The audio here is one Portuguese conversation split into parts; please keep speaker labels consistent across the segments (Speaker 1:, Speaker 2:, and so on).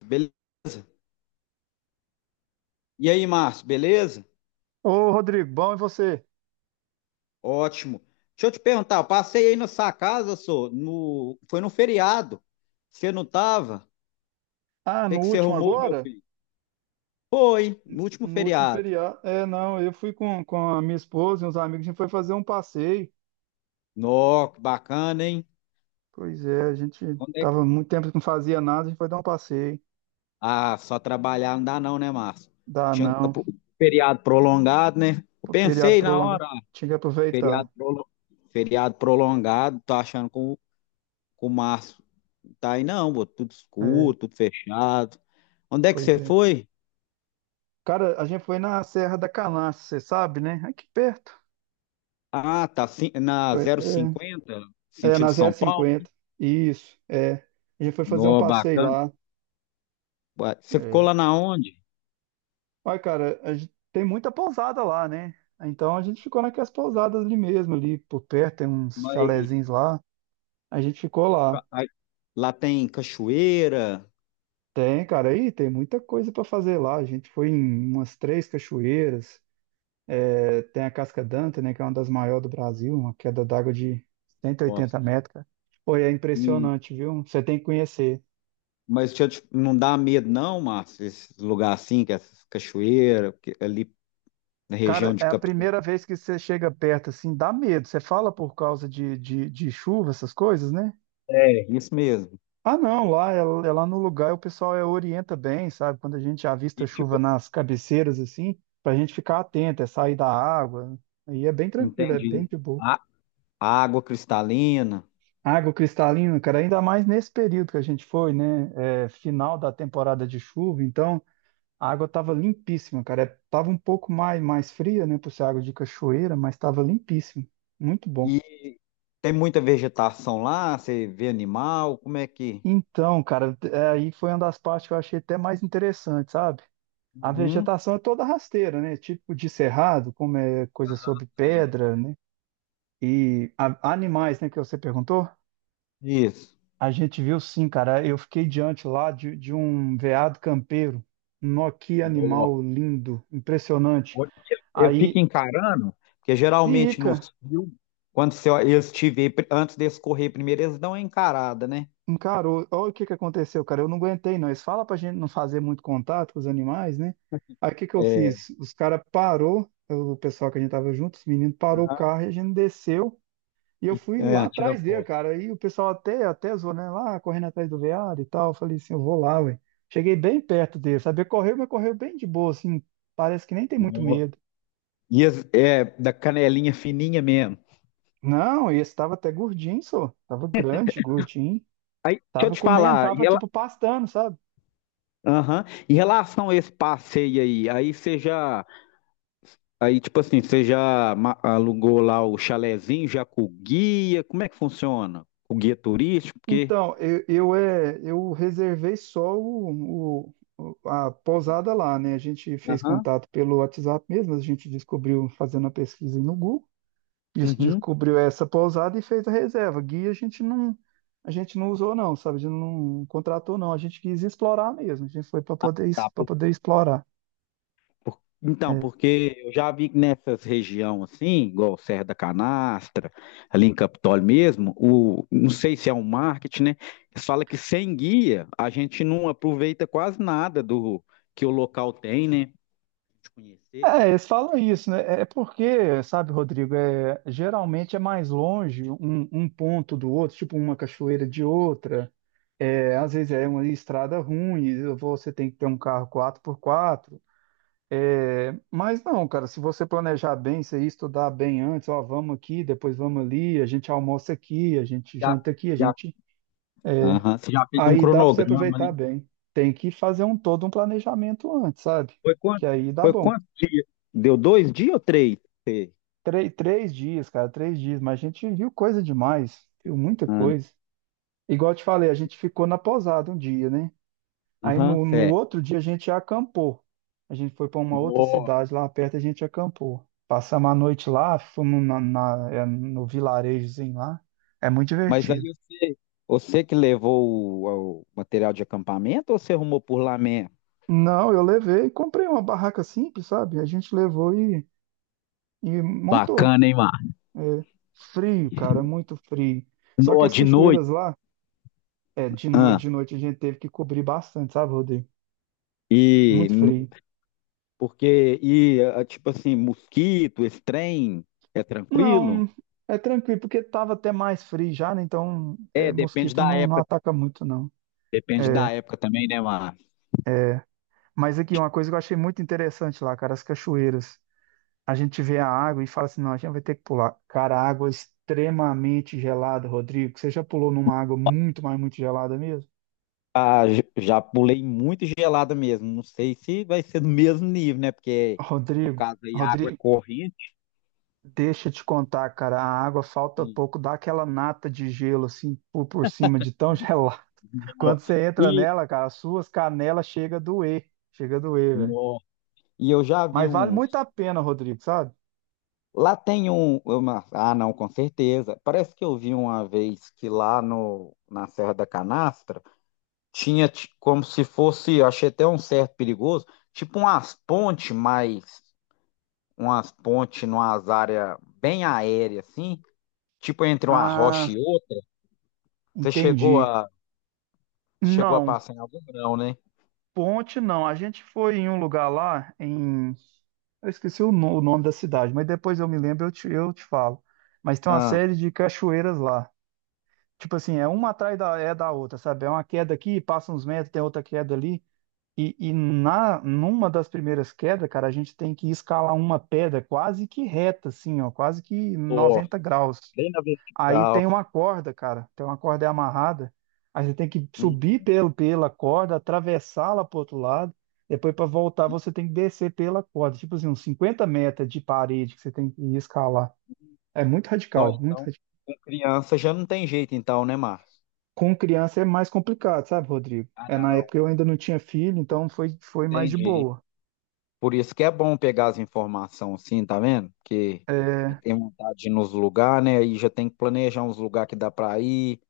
Speaker 1: Beleza. E aí, Márcio, beleza?
Speaker 2: Ô, Rodrigo, bom e você?
Speaker 1: Ótimo. Deixa eu te perguntar, eu passei aí na sua casa, só, foi no feriado. Você não tava?
Speaker 2: Ah,
Speaker 1: O que
Speaker 2: no
Speaker 1: que você
Speaker 2: último
Speaker 1: arrumou, meu
Speaker 2: agora?
Speaker 1: filho? Foi, no último
Speaker 2: No último
Speaker 1: feriado.
Speaker 2: feriado. É, não, eu fui com a minha esposa e uns amigos, a gente foi fazer um passeio.
Speaker 1: Nó, que bacana, hein?
Speaker 2: Pois é, a gente
Speaker 1: Onde é
Speaker 2: tava
Speaker 1: que-
Speaker 2: muito tempo que não fazia nada, a gente foi dar um passeio.
Speaker 1: Ah, só trabalhar não dá não, né, Márcio?
Speaker 2: Dá
Speaker 1: Tinha
Speaker 2: não.
Speaker 1: pro- feriado prolongado, né? Eu
Speaker 2: O feriado
Speaker 1: pensei na
Speaker 2: prolongado.
Speaker 1: hora,
Speaker 2: Tinha que aproveitar.
Speaker 1: feriado, prolo- feriado prolongado, tô achando que o Márcio tá aí não, pô, tudo
Speaker 2: É,
Speaker 1: escuro, tudo fechado. Onde é que
Speaker 2: pois
Speaker 1: você
Speaker 2: é.
Speaker 1: foi?
Speaker 2: Cara, a gente foi na Serra da Canastra, você sabe, né? Aqui perto.
Speaker 1: Ah, tá. Sim, na
Speaker 2: Foi-
Speaker 1: 050
Speaker 2: é,
Speaker 1: sentido
Speaker 2: na
Speaker 1: São Paulo.
Speaker 2: 050. Isso, é. A gente foi fazer um
Speaker 1: No,
Speaker 2: passeio
Speaker 1: bacana.
Speaker 2: lá.
Speaker 1: Ué, você ficou
Speaker 2: É.
Speaker 1: lá na onde?
Speaker 2: Olha, cara, a gente tem muita pousada lá, né? Então a gente ficou naquelas pousadas ali mesmo, ali por perto, tem uns
Speaker 1: Mas
Speaker 2: chalezinhos lá. A gente ficou lá.
Speaker 1: aí, lá tem cachoeira.
Speaker 2: Tem, cara, aí tem muita coisa pra fazer lá. A gente foi em umas três cachoeiras. É, tem a Casca Danta, né, que é uma das maiores do Brasil, uma queda d'água de cento e
Speaker 1: Nossa.
Speaker 2: oitenta metros, cara. Pô, e é
Speaker 1: E,
Speaker 2: impressionante, viu? Você tem que conhecer.
Speaker 1: mas deixa eu não dá medo, não, Márcio, esses lugares assim, que essas cachoeiras, porque ali na região
Speaker 2: Cara,
Speaker 1: de
Speaker 2: é a
Speaker 1: capital.
Speaker 2: primeira vez que você chega perto, assim, dá medo. Você fala por causa de chuva, essas coisas, né?
Speaker 1: É, isso mesmo.
Speaker 2: Ah, não, lá, é lá no lugar o pessoal é, orienta bem, sabe? Quando a gente avista
Speaker 1: E,
Speaker 2: chuva
Speaker 1: tipo,
Speaker 2: nas cabeceiras, assim, pra gente ficar atento, é sair da água. Aí é bem tranquilo, é bem
Speaker 1: entendi.
Speaker 2: de boa.
Speaker 1: A, a água cristalina.
Speaker 2: Água cristalina, cara, ainda mais nesse período que a gente foi, né? É, final da temporada de chuva, então a água tava limpíssima, cara. É, tava um pouco mais fria, né? Por ser água de cachoeira, mas tava limpíssima. Muito bom.
Speaker 1: E tem muita vegetação lá, você vê animal, como é que.
Speaker 2: Então, cara, é, aí foi uma das partes que eu achei até mais interessante, sabe? A
Speaker 1: Uhum.
Speaker 2: vegetação é toda rasteira, né? Tipo de cerrado, como é coisa sobre pedra, né? E animais, né, que você perguntou?
Speaker 1: Isso.
Speaker 2: A gente viu sim, cara. Eu fiquei diante lá de um veado campeiro. Nó, que
Speaker 1: No-
Speaker 2: animal lindo, impressionante.
Speaker 1: onde Ele fica
Speaker 2: Aí
Speaker 1: encarando, porque geralmente
Speaker 2: fica,
Speaker 1: nos filmes, quando você, eles te vê, antes deles correr primeiro, eles dão uma encarada, né?
Speaker 2: encarou. Olha o que que aconteceu, cara. Eu não aguentei, não. Eles falam pra gente não fazer muito contato com os animais, né? Aí o que que eu
Speaker 1: É,
Speaker 2: fiz? Os caras parou, o pessoal que a gente tava junto, os meninos parou o
Speaker 1: aham,
Speaker 2: carro e a gente desceu. E eu
Speaker 1: e,
Speaker 2: fui lá
Speaker 1: é, tira
Speaker 2: atrás dele,
Speaker 1: foto.
Speaker 2: cara. E o pessoal até zoou, né? Lá correndo atrás do veado e tal. Eu falei assim, eu vou lá, ué. Cheguei bem perto dele, sabia? Correu, mas correu bem de boa, assim. Parece que nem tem muito
Speaker 1: No-
Speaker 2: medo.
Speaker 1: E é, da canelinha fininha mesmo.
Speaker 2: Não, esse tava até gordinho, só. Tava grande, gordinho.
Speaker 1: Deixa eu
Speaker 2: Tava
Speaker 1: te
Speaker 2: comendo,
Speaker 1: falar, e
Speaker 2: tava
Speaker 1: ela,
Speaker 2: tipo pastando, sabe?
Speaker 1: aham, em relação a esse passeio aí, aí você já, aí tipo assim, você já alugou lá o chalezinho, já com o guia, como é que funciona? O guia turístico, porque...
Speaker 2: Então, eu, é, eu reservei só a pousada lá, né? A gente fez
Speaker 1: Aham,
Speaker 2: contato pelo WhatsApp mesmo, a gente descobriu fazendo a pesquisa no Google. Isso
Speaker 1: uhum.
Speaker 2: descobriu essa pousada e fez a reserva. Guia a gente não usou não, sabe? A gente não contratou não. A gente quis explorar mesmo. A gente foi para poder explorar.
Speaker 1: Então,
Speaker 2: É,
Speaker 1: porque eu já vi que nessas regiões assim, igual Serra da Canastra, ali em Capitólio mesmo, o, não sei se é um marketing, né? Eles falam que sem guia a gente não aproveita quase nada do que o local tem, né? De conhecer.
Speaker 2: é, eles falam isso, né? É porque, sabe, Rodrigo, é, geralmente é mais longe um ponto do outro, tipo uma cachoeira de outra. É, às vezes é uma estrada ruim, você tem que ter um carro 4x4. É, mas não, cara, se você planejar bem, se estudar bem antes, ó, vamos aqui, depois vamos ali, a gente almoça aqui, a gente
Speaker 1: Já,
Speaker 2: janta aqui, a
Speaker 1: já.
Speaker 2: gente.
Speaker 1: Aham, você já fez um
Speaker 2: Aí dá para você
Speaker 1: cronograma,
Speaker 2: aproveitar
Speaker 1: né?
Speaker 2: bem. Tem que fazer um todo um planejamento antes, sabe?
Speaker 1: Foi
Speaker 2: Que
Speaker 1: quanto?
Speaker 2: aí dá
Speaker 1: Foi
Speaker 2: bom.
Speaker 1: quantos dias? Deu 2 dias ou 3? Sei.
Speaker 2: Três dias, cara, 3 dias, mas a gente viu coisa demais, viu muita
Speaker 1: Ana?
Speaker 2: coisa. Igual eu te falei, a gente ficou na pousada um dia, né? Aí
Speaker 1: Aham,
Speaker 2: no
Speaker 1: certo.
Speaker 2: outro dia a gente acampou. A gente foi para uma outra cidade lá perto, a gente acampou. Passamos a noite lá, fomos na, no vilarejozinho lá. É muito
Speaker 1: Mas aí
Speaker 2: divertido.
Speaker 1: você, você que levou o material de acampamento ou você arrumou por lá mesmo?
Speaker 2: Não, eu levei, comprei uma barraca simples, sabe? A gente levou e montou.
Speaker 1: Bacana, hein, Mar?
Speaker 2: É, frio, cara, muito frio. Só que
Speaker 1: No,
Speaker 2: as
Speaker 1: de noite.
Speaker 2: cachoeiras lá, é, de, no,
Speaker 1: Ah,
Speaker 2: de noite a gente teve que cobrir bastante, sabe, Rodrigo?
Speaker 1: e
Speaker 2: Muito
Speaker 1: no-
Speaker 2: frio.
Speaker 1: porque tipo assim, mosquito, esse trem é tranquilo?
Speaker 2: Não, é tranquilo, porque estava até mais frio já, né? Então, é,
Speaker 1: É, depende
Speaker 2: mosquito
Speaker 1: da
Speaker 2: não
Speaker 1: época.
Speaker 2: ataca muito, não.
Speaker 1: Depende
Speaker 2: É,
Speaker 1: da época também, né, Mar?
Speaker 2: mas aqui, uma coisa que eu achei muito interessante lá, cara, as cachoeiras. A gente vê a água e fala assim, não, a gente vai ter que pular. Cara, a água é extremamente gelada, Rodrigo. Você já pulou numa água muito, mas muito gelada mesmo?
Speaker 1: Ah, já pulei muito gelada mesmo. Não sei se vai ser do mesmo nível, né? Porque no
Speaker 2: Rodrigo,
Speaker 1: caso aí a água é
Speaker 2: Rodrigo,
Speaker 1: corrente.
Speaker 2: deixa eu te contar, cara, a água falta
Speaker 1: Hum.
Speaker 2: pouco, dá aquela nata de gelo, assim, por cima de tão gelada.
Speaker 1: Nó.
Speaker 2: Quando você entra
Speaker 1: E,
Speaker 2: nela, cara, as suas canelas chega a doer. Chega a doer, velho.
Speaker 1: no, E eu já vi
Speaker 2: Mas vale muito
Speaker 1: uns.
Speaker 2: a pena, Rodrigo, sabe?
Speaker 1: Lá tem ah, não, com certeza. Parece que eu vi uma vez que lá no, na Serra da Canastra tinha como se fosse, eu achei até um certo perigoso, tipo umas pontes, mas umas pontes numas áreas bem aéreas, assim, tipo entre uma rocha e
Speaker 2: Ah,
Speaker 1: outra. Você chegou
Speaker 2: entendi.
Speaker 1: a, chegou a
Speaker 2: Não,
Speaker 1: passar em algum grão, né?
Speaker 2: ponte não. A gente foi em um lugar lá em. Eu esqueci o, o nome da cidade, mas depois eu me lembro, eu te falo. Mas tem uma
Speaker 1: Ah,
Speaker 2: série de cachoeiras lá. Tipo assim, é uma atrás da outra, sabe? É uma queda aqui, passa uns metros, tem outra queda ali. E numa das primeiras quedas, cara, a gente tem que escalar uma pedra quase que reta, assim, ó, quase que
Speaker 1: pô,
Speaker 2: 90 graus.
Speaker 1: bem na
Speaker 2: Aí tem
Speaker 1: vertical.
Speaker 2: uma corda, cara, tem uma corda amarrada. Aí você tem que subir
Speaker 1: Uhum.
Speaker 2: pela corda, atravessá-la pro outro lado. Depois, para voltar, você tem que descer pela corda. Tipo assim, uns 50 metros de parede que você tem que escalar. É muito
Speaker 1: Não,
Speaker 2: radical, muito
Speaker 1: então,
Speaker 2: radical.
Speaker 1: com criança já não tem jeito, então, né, Márcio?
Speaker 2: Com criança é mais complicado, sabe, Rodrigo?
Speaker 1: Ah,
Speaker 2: É, na
Speaker 1: não,
Speaker 2: época eu ainda não tinha filho, então foi mais de
Speaker 1: entendi.
Speaker 2: boa.
Speaker 1: Por isso que é bom pegar as informações assim, tá vendo? Porque a gente
Speaker 2: É,
Speaker 1: tem vontade de ir nos lugares, né? Aí já tem que planejar uns lugares que dá pra ir,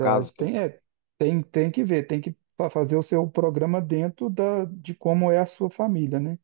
Speaker 1: caso que eu...
Speaker 2: Tem que ver, tem que fazer o seu programa dentro de como é a sua família, né?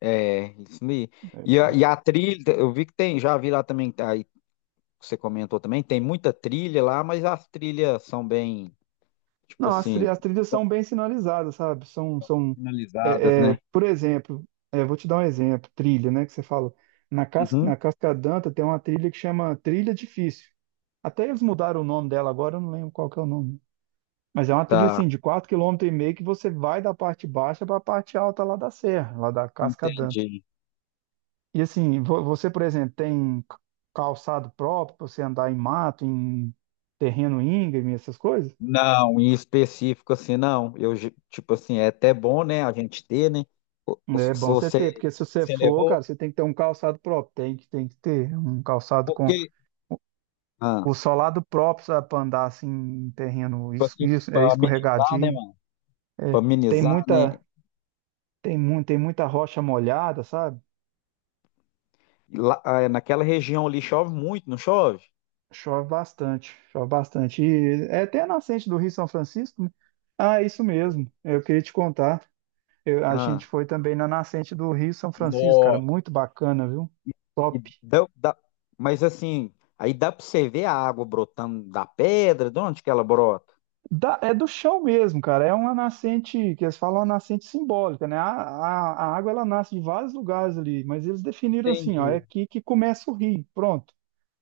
Speaker 1: É, isso aí. E a trilha, eu vi que tem, já vi lá também, tá, aí que você comentou também, tem muita trilha lá, mas as trilhas são bem, tipo
Speaker 2: Não, as, tri-
Speaker 1: assim,
Speaker 2: as trilhas são bem sinalizadas, sabe? São
Speaker 1: finalizadas,
Speaker 2: é, é,
Speaker 1: né?
Speaker 2: por exemplo, é, vou te dar um exemplo, trilha, né? Que você fala. Na
Speaker 1: Uhum.
Speaker 2: Cascadanta tem uma trilha que chama Trilha Difícil. Até eles mudaram o nome dela agora, eu não lembro qual que é o nome. Mas é uma trilha assim,
Speaker 1: Tá,
Speaker 2: de 4,5 km que você vai da parte baixa para a parte alta lá da serra, lá da Cascadanta.
Speaker 1: entendi.
Speaker 2: E assim, você, por exemplo, tem calçado próprio para você andar em mato, em terreno íngreme, essas coisas?
Speaker 1: Não, em específico assim, não. Tipo assim, é até bom, né, a gente ter, né?
Speaker 2: É
Speaker 1: Se
Speaker 2: bom você
Speaker 1: você,
Speaker 2: ter, porque se você
Speaker 1: você
Speaker 2: for,
Speaker 1: levou,
Speaker 2: cara, você tem que ter um calçado próprio, tem que ter um calçado com
Speaker 1: porque ah,
Speaker 2: o solado próprio, sabe, para andar assim em terreno
Speaker 1: tipo aqui pra amenizar, né,
Speaker 2: escorregadio.
Speaker 1: mano? Pra
Speaker 2: É, tem
Speaker 1: amenizar, né?
Speaker 2: muita, tem muita rocha molhada, sabe?
Speaker 1: Lá, ah, naquela região ali chove muito, não chove?
Speaker 2: Chove bastante, chove bastante. E é até a nascente do Rio São Francisco, né? Ah, isso mesmo, eu queria te contar. A
Speaker 1: Ah.
Speaker 2: gente foi também na nascente do Rio São Francisco, cara,
Speaker 1: Nó.
Speaker 2: muito bacana, viu?
Speaker 1: E
Speaker 2: Top.
Speaker 1: dá, dá- mas assim, aí dá pra você ver a água brotando da pedra, de onde que ela brota?
Speaker 2: É do chão mesmo, cara. É uma nascente, que eles falam uma nascente simbólica, né? A água ela nasce de vários lugares ali, mas eles definiram assim, ó, é
Speaker 1: Entendi.
Speaker 2: aqui que começa o rio, pronto.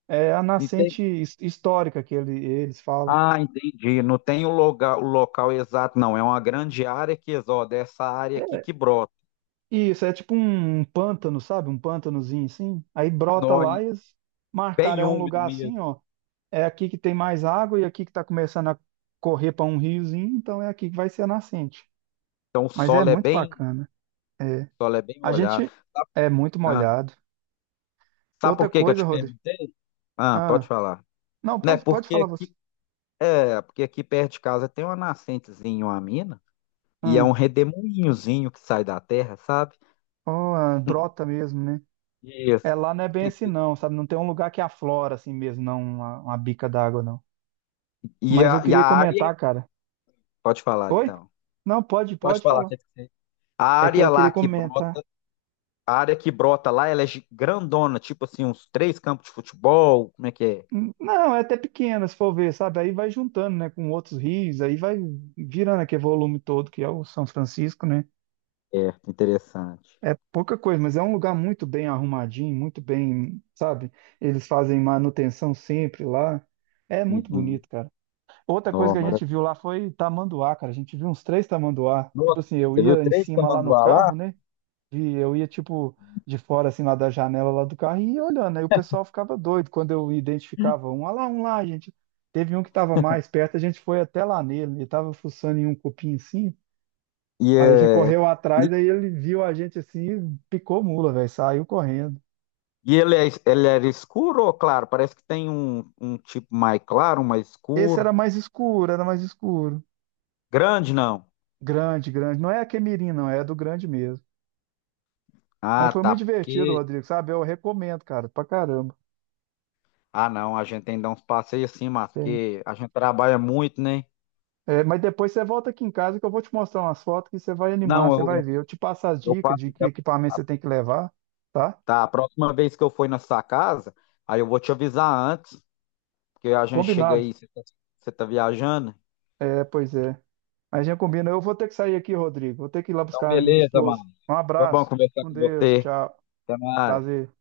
Speaker 2: É a
Speaker 1: E
Speaker 2: nascente histórica que eles falam.
Speaker 1: ah, entendi. Não tem o local exato, não. É uma grande área que, ó, dessa área aqui
Speaker 2: É
Speaker 1: que brota.
Speaker 2: isso, é tipo um pântano, sabe? Um pântanozinho assim. Aí brota
Speaker 1: Nó, e
Speaker 2: lá e eles marcaram,
Speaker 1: bem
Speaker 2: é um
Speaker 1: úmido
Speaker 2: lugar
Speaker 1: mesmo.
Speaker 2: assim, ó. É aqui que tem mais água e aqui que está começando a correr para um riozinho, então é aqui que vai ser a nascente.
Speaker 1: Então o
Speaker 2: Mas é
Speaker 1: solo é
Speaker 2: muito
Speaker 1: bem,
Speaker 2: bacana.
Speaker 1: o solo é bem
Speaker 2: A gente
Speaker 1: molhado.
Speaker 2: é muito
Speaker 1: Ah,
Speaker 2: molhado.
Speaker 1: sabe
Speaker 2: Outra
Speaker 1: por que que eu
Speaker 2: coisa,
Speaker 1: te
Speaker 2: Rodrigo.
Speaker 1: perguntei? Ah, pode
Speaker 2: Ah,
Speaker 1: falar.
Speaker 2: não,
Speaker 1: Né?
Speaker 2: pode, pode falar você.
Speaker 1: Porque aqui perto de casa tem uma nascentezinha, uma mina, e é
Speaker 2: Ah,
Speaker 1: um redemoinhozinho que sai da terra, sabe?
Speaker 2: oh, ah, brota mesmo, né? É,
Speaker 1: Isso.
Speaker 2: lá não é bem assim
Speaker 1: Que-
Speaker 2: não, sabe? Não tem um lugar que aflora assim mesmo, não, uma bica d'água, não.
Speaker 1: e
Speaker 2: Mas eu
Speaker 1: e a
Speaker 2: queria
Speaker 1: área.
Speaker 2: comentar, cara.
Speaker 1: Pode falar,
Speaker 2: Oi?
Speaker 1: então.
Speaker 2: Não, pode,
Speaker 1: Pode
Speaker 2: pode
Speaker 1: falar,
Speaker 2: falar.
Speaker 1: quer dizer, A
Speaker 2: É que
Speaker 1: área
Speaker 2: eu
Speaker 1: lá
Speaker 2: queria
Speaker 1: que brota,
Speaker 2: comentar.
Speaker 1: a área que brota lá, ela é grandona, tipo assim, uns 3 campos de futebol. Como é que é?
Speaker 2: Não, é até pequena, se for ver, sabe? Aí vai juntando, né, com outros rios, aí vai virando aquele volume todo que é o São Francisco, né?
Speaker 1: É, interessante.
Speaker 2: É pouca coisa, mas é um lugar muito bem arrumadinho, muito bem, sabe? Eles fazem manutenção sempre lá. É muito
Speaker 1: Uhum.
Speaker 2: bonito, cara. Outra coisa
Speaker 1: Nó,
Speaker 2: que a gente viu
Speaker 1: maravilha.
Speaker 2: lá foi tamanduá, cara. A gente viu uns três tamanduá. Tipo
Speaker 1: Nossa,
Speaker 2: assim, eu
Speaker 1: você viu
Speaker 2: ia em
Speaker 1: três
Speaker 2: cima lá no
Speaker 1: tamanduá lá?
Speaker 2: carro, né? E eu ia, tipo, de fora, assim, lá da janela lá do carro e ia olhando. Aí o pessoal ficava doido quando eu identificava um. Olha lá, um lá, gente. Teve um que tava mais perto, a gente foi até lá nele. Ele tava fuçando em um cupim assim.
Speaker 1: E,
Speaker 2: Aí a gente
Speaker 1: é,
Speaker 2: correu atrás, aí ele viu a gente assim, e picou mula, velho, saiu correndo.
Speaker 1: e ele, é, ele era escuro ou claro? Parece que tem um, um tipo mais claro, um mais
Speaker 2: Esse
Speaker 1: escuro.
Speaker 2: era mais escuro, era mais escuro.
Speaker 1: Grande, não.
Speaker 2: Grande, grande. Não é a Quemirim, não, é a do grande mesmo. Mas
Speaker 1: Ah,
Speaker 2: foi
Speaker 1: tá.
Speaker 2: muito divertido,
Speaker 1: Porque.
Speaker 2: Rodrigo, sabe? Eu recomendo, cara, pra caramba.
Speaker 1: Ah, não, a gente tem que dar uns passeios assim, mas porque a gente trabalha muito, né?
Speaker 2: É, mas depois você volta aqui em casa que eu vou te mostrar umas fotos que você vai animar,
Speaker 1: Não,
Speaker 2: você vai ver. Eu te passo as
Speaker 1: eu
Speaker 2: dicas
Speaker 1: passo.
Speaker 2: de que equipamento você tem que levar, tá?
Speaker 1: Tá, a próxima vez que eu for na sua casa, aí eu vou te avisar antes, porque a gente chega
Speaker 2: Combinado.
Speaker 1: aí, você tá viajando.
Speaker 2: É, pois é. Mas já combina. Eu vou ter que sair aqui, Rodrigo. Vou ter que ir lá
Speaker 1: Então,
Speaker 2: buscar a minha
Speaker 1: beleza, mano.
Speaker 2: esposa. Um
Speaker 1: Foi bom
Speaker 2: abraço. Fique
Speaker 1: conversar
Speaker 2: com
Speaker 1: com
Speaker 2: Deus.
Speaker 1: você.
Speaker 2: Tchau.
Speaker 1: Até mais.
Speaker 2: Prazer.